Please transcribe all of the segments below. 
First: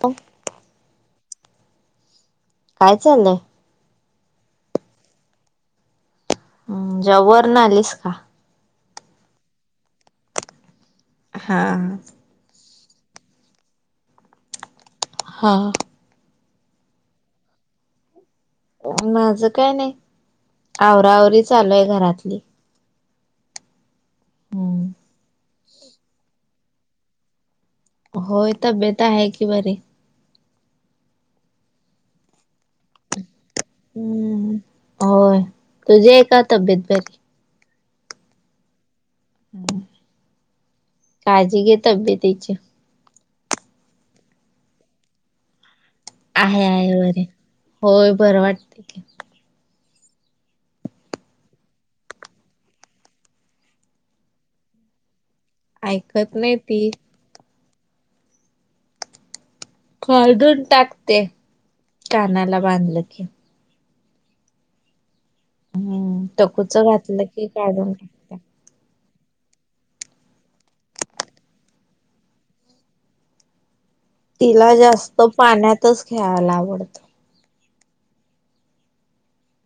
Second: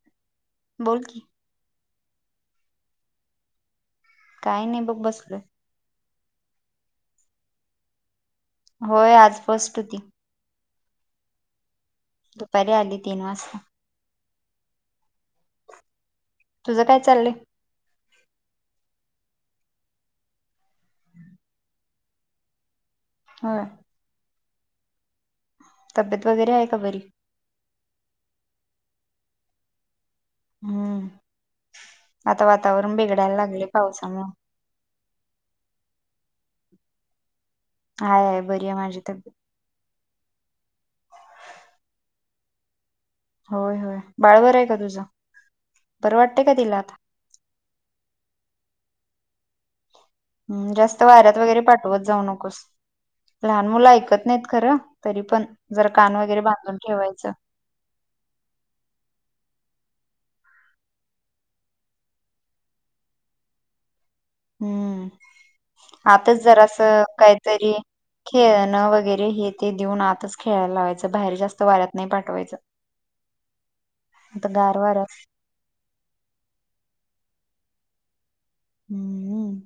प बोल की, काय चाललंय. काही नाही बघ बसलोय. हम्म जॉब वरण आलीस का? होय आज फस्ट होती. हां हा. दुपारी आली तीन वाजता. हा हा. तुझं काय चाललय? माझं काय नाही आवराआवरी चालूय घरातली होय. तब्येत वगैरे आहे का बरी. होय तब्येत आहे की बरी. हम्म आता वातावरण बिघडायला लागले पावसामुळे हम्म. होय तुझी आहे का तब्येत बरी? हाय हाय बरी आहे माझी तब्येत हम्म काळजी घे तब्येतीची. होय होय बाळ बर आहे का तुझं. बरं वाटतंय का आहे तिला आहे आता बरे होय बरं वाटत की. हम् जास्त वाऱ्यात वगैरे पाठवत जाऊ नकोस. लहान मुलं ऐकत नाहीत खरं तरी पण जरा कान ऐकत वगैरे नाही बांधून ती ठेवायचं. काढून टाकते कानाला बांधलं की. हम्म हम्म आताच जर टकूच असं घातलं की काहीतरी. काढून टाकते. खेळणं वगैरे हे ते देऊन आताच खेळायला लावायचं बाहेर जास्त वाऱ्यात नाही पाठवायचं. आता तिला गार वारा जास्त पाण्यातच खेळायला आवडतं. हम्म.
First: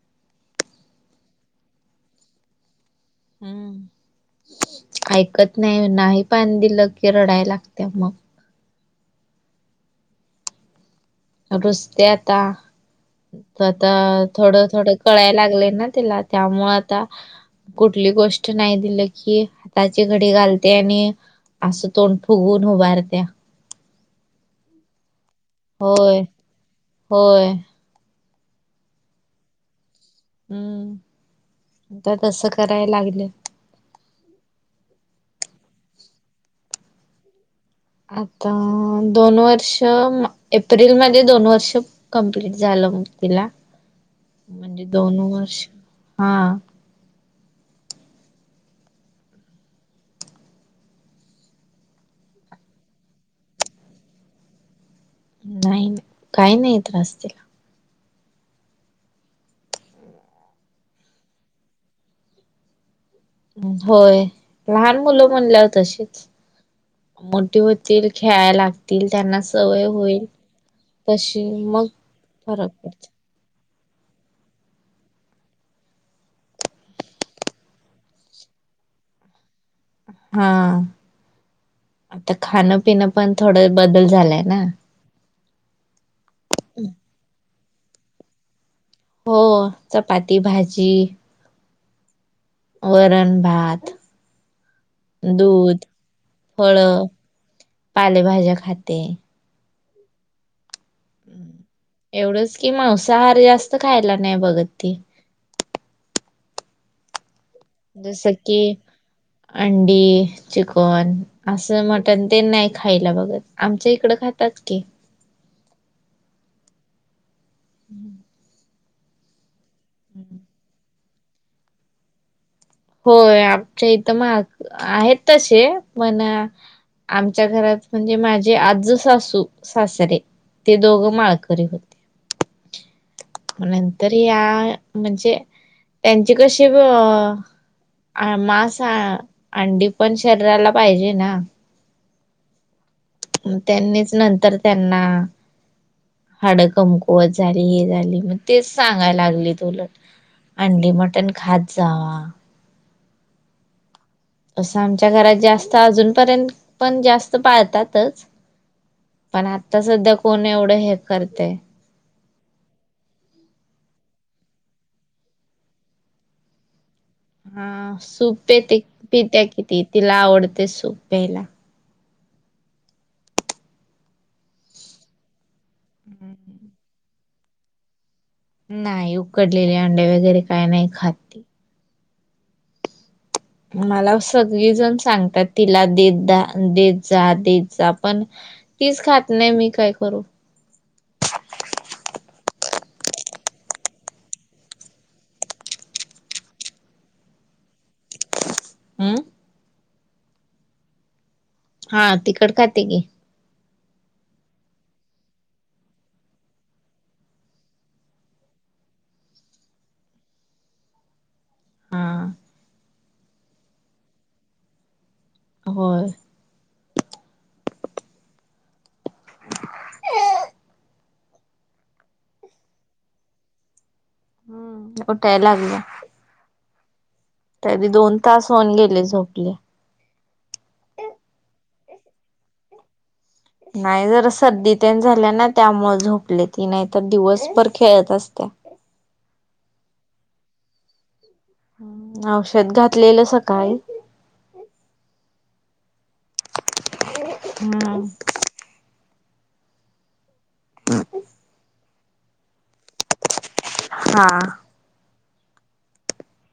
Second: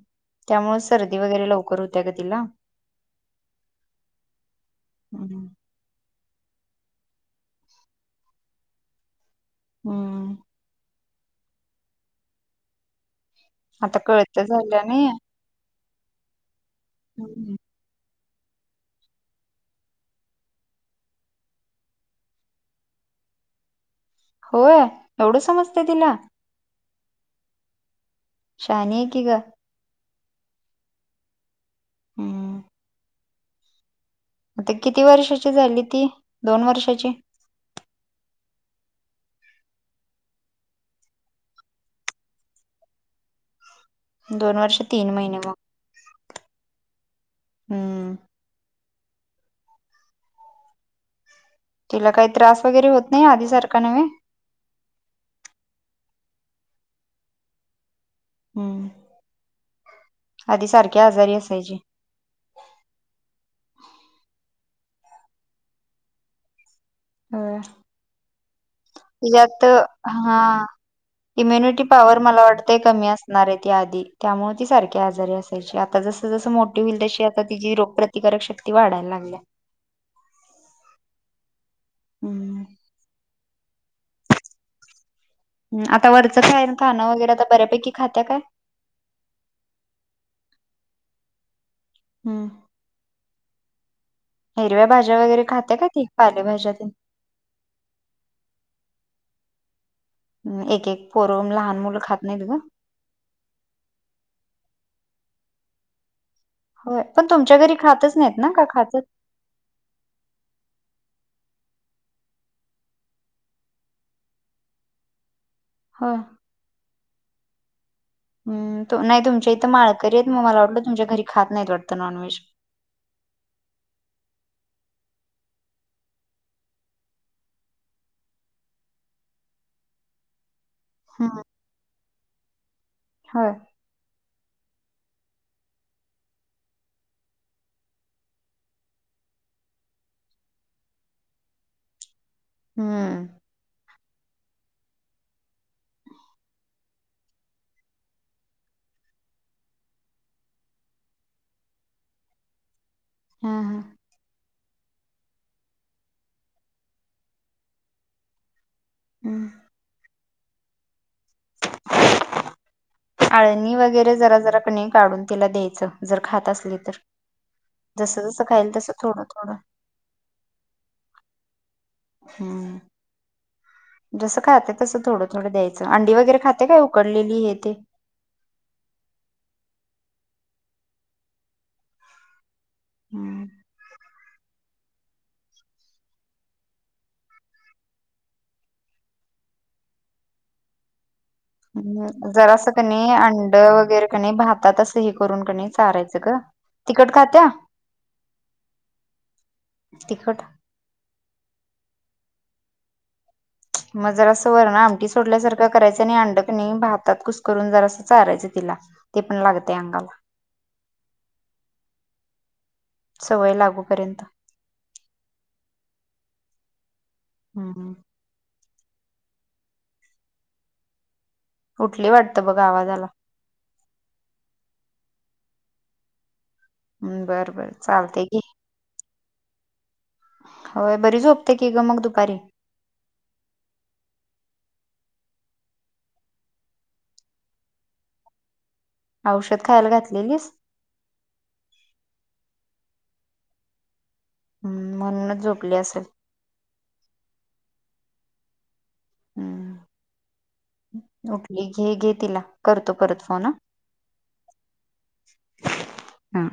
त्यामुळें सर्दी वगैरे लवकर होतेया ग तिला. हम्म. हम्म ऐकत नाही. नाही पाणी दिलं की रडाय लागते मग. ह. रुसते आता. आता कळत थोडं झाल्या थोडं नाही कळाय लागलए ना तिला. त्यामुळे आता हम्म. कुठली गोष्ट- नाही दिलं की हाताची घडी घालते आणि असं तोंड फुगवून उभारते. हो? एवढं समजत. होय. होय. शहाणीए कि ग. हम्म. आता तसं हम्म कराय लागलिए. आता किती वर्षाची झाली ती? दोन वर्षाची? आता दोन वर्ष, एप्रिलमध्ये दोन वर्ष- कम्प्लीट झालं बघ तिला. दोन वर्ष म्हणजे तीन दोन महिने मग वर्ष, हा. हम्म. तिला काही त्रास वगैरे होत नाही. आधी सारखा नव्हे. नाही. काही नाही त्रास तिला. हम्म. आधी सारखी आजारी असायची. होय. लहान मुलं म्हणल्यावर तशीच. मोठी होती- ल खेळायला लाग- यात, हा. तशी इम्युनिटी मग पॉवर मला फरक वाटतय पडतो कमी अस- णार ए ती आधी. त्यामुळे ती सारखी आजारी असायची. आता जसं जसं मोठी होईल तशी आता तिची रोगप्रति- प्रतिकारक शक्ती वाढायला लागल्या. हा. आता हम्म खाणं पिण पण थोडा बदल झालाय ना? ह. आता वरचं [unintelligible] खाणं वगैरे तर बऱ्यापैकी खात्या का? हो. चपाती भाजी- हा. वरण भात. हिरव्या भाज्या वगैरे खाते दूध का ती? पालेभाज्या फळ तेन. पालेभाज्या खाते. हम्. एक एक- पोरं लहान मुलं खात नाहीत एवढंच ग कि मांसाहार जास्त खायला नाही बघत ती. होय. पण तुमच्या घरी- खातच जसं नाहीत ना की का खातात अंडी. चिकन असं मटण ते नाही खायला बघत. आमच्या इकडं खातात की. हो. हम्म. हं. नाही तुमच्या इथं माळकरी येत म मला वाटलं तुमच्या घरी खात नाहीत वाटतं नॉनव्हेज. होय. आमच्या इथं माळ आहेत तसे पण- आमच्या घरात म्हणजे, माझे आज्जे सासू, सासरे ते दोघं माळकरी होते. हो. नंतर या म्हणजे त्यांची कशी ग - अ मास आ अंडी पण शरीराला पाहिजे ना? हम्म. त्यांनीच नंतर त्यांना हाड कमकुवत झाली हे झाली. मग तेच सांगायला लागलेत उलट आंडी मटण खात जा. हा हा. असं आमच्या घरात जास्त, अजूनपर्यंत पण जास्त पाळतातच. पण हम्म आत्ता सध्या कोण एवढं हे करतय. आळणी वगैरे जरा जरा कनि काढून तिला द्यायचं. जर खात असली तर. हा. जसं सूप जसं खाईल पेते तसं थोडं पितेय थोडं कि ती. तिला आवडतय सूप प्यायला. हम्म जसं खाते तसं थोडं थोडं द्यायचं अंडी वगैरे खाते का उकडलेली हे ते नाही उकडलेले अंडे वगैरे काय नाही खात हम्म मला सगळीजण सांगतात तिला देत जा, देत जा पण तीच खात नाही मी काय करू हम् जरा असं कणी अंड वगैरे कनी भातात असं हे करून कणी चारायचं ग तिखट खात्या हम्म तिखट हा तिखट खाते की मग जर असं वरण आमटी सोडल्यासारखं करायचं आणि अंडक नाही भातात कुस करून जरा असं चारायचं तिला ते पण लागतेय अंगाला ह सवय लागूपर्यंत होय हम्म ऊठली वाटतं बघ आवाज आला उठाय लागली बरं, बर तरी दोन चालतंय घे तास होऊन गेले झोपून होय बरी झोपते की ग मग दुपारी नाही जर सर्दीत झाल्या ना त्यामुळे झोपले ती नाही तर दिवसभर खेळत असते औषध खायला घातलेलीस औषध घातलेलं सकाळी म्हणूनच झोपली असेल हम हम्म उठली घे, घे तिला करतो परत फोन ह हा हा.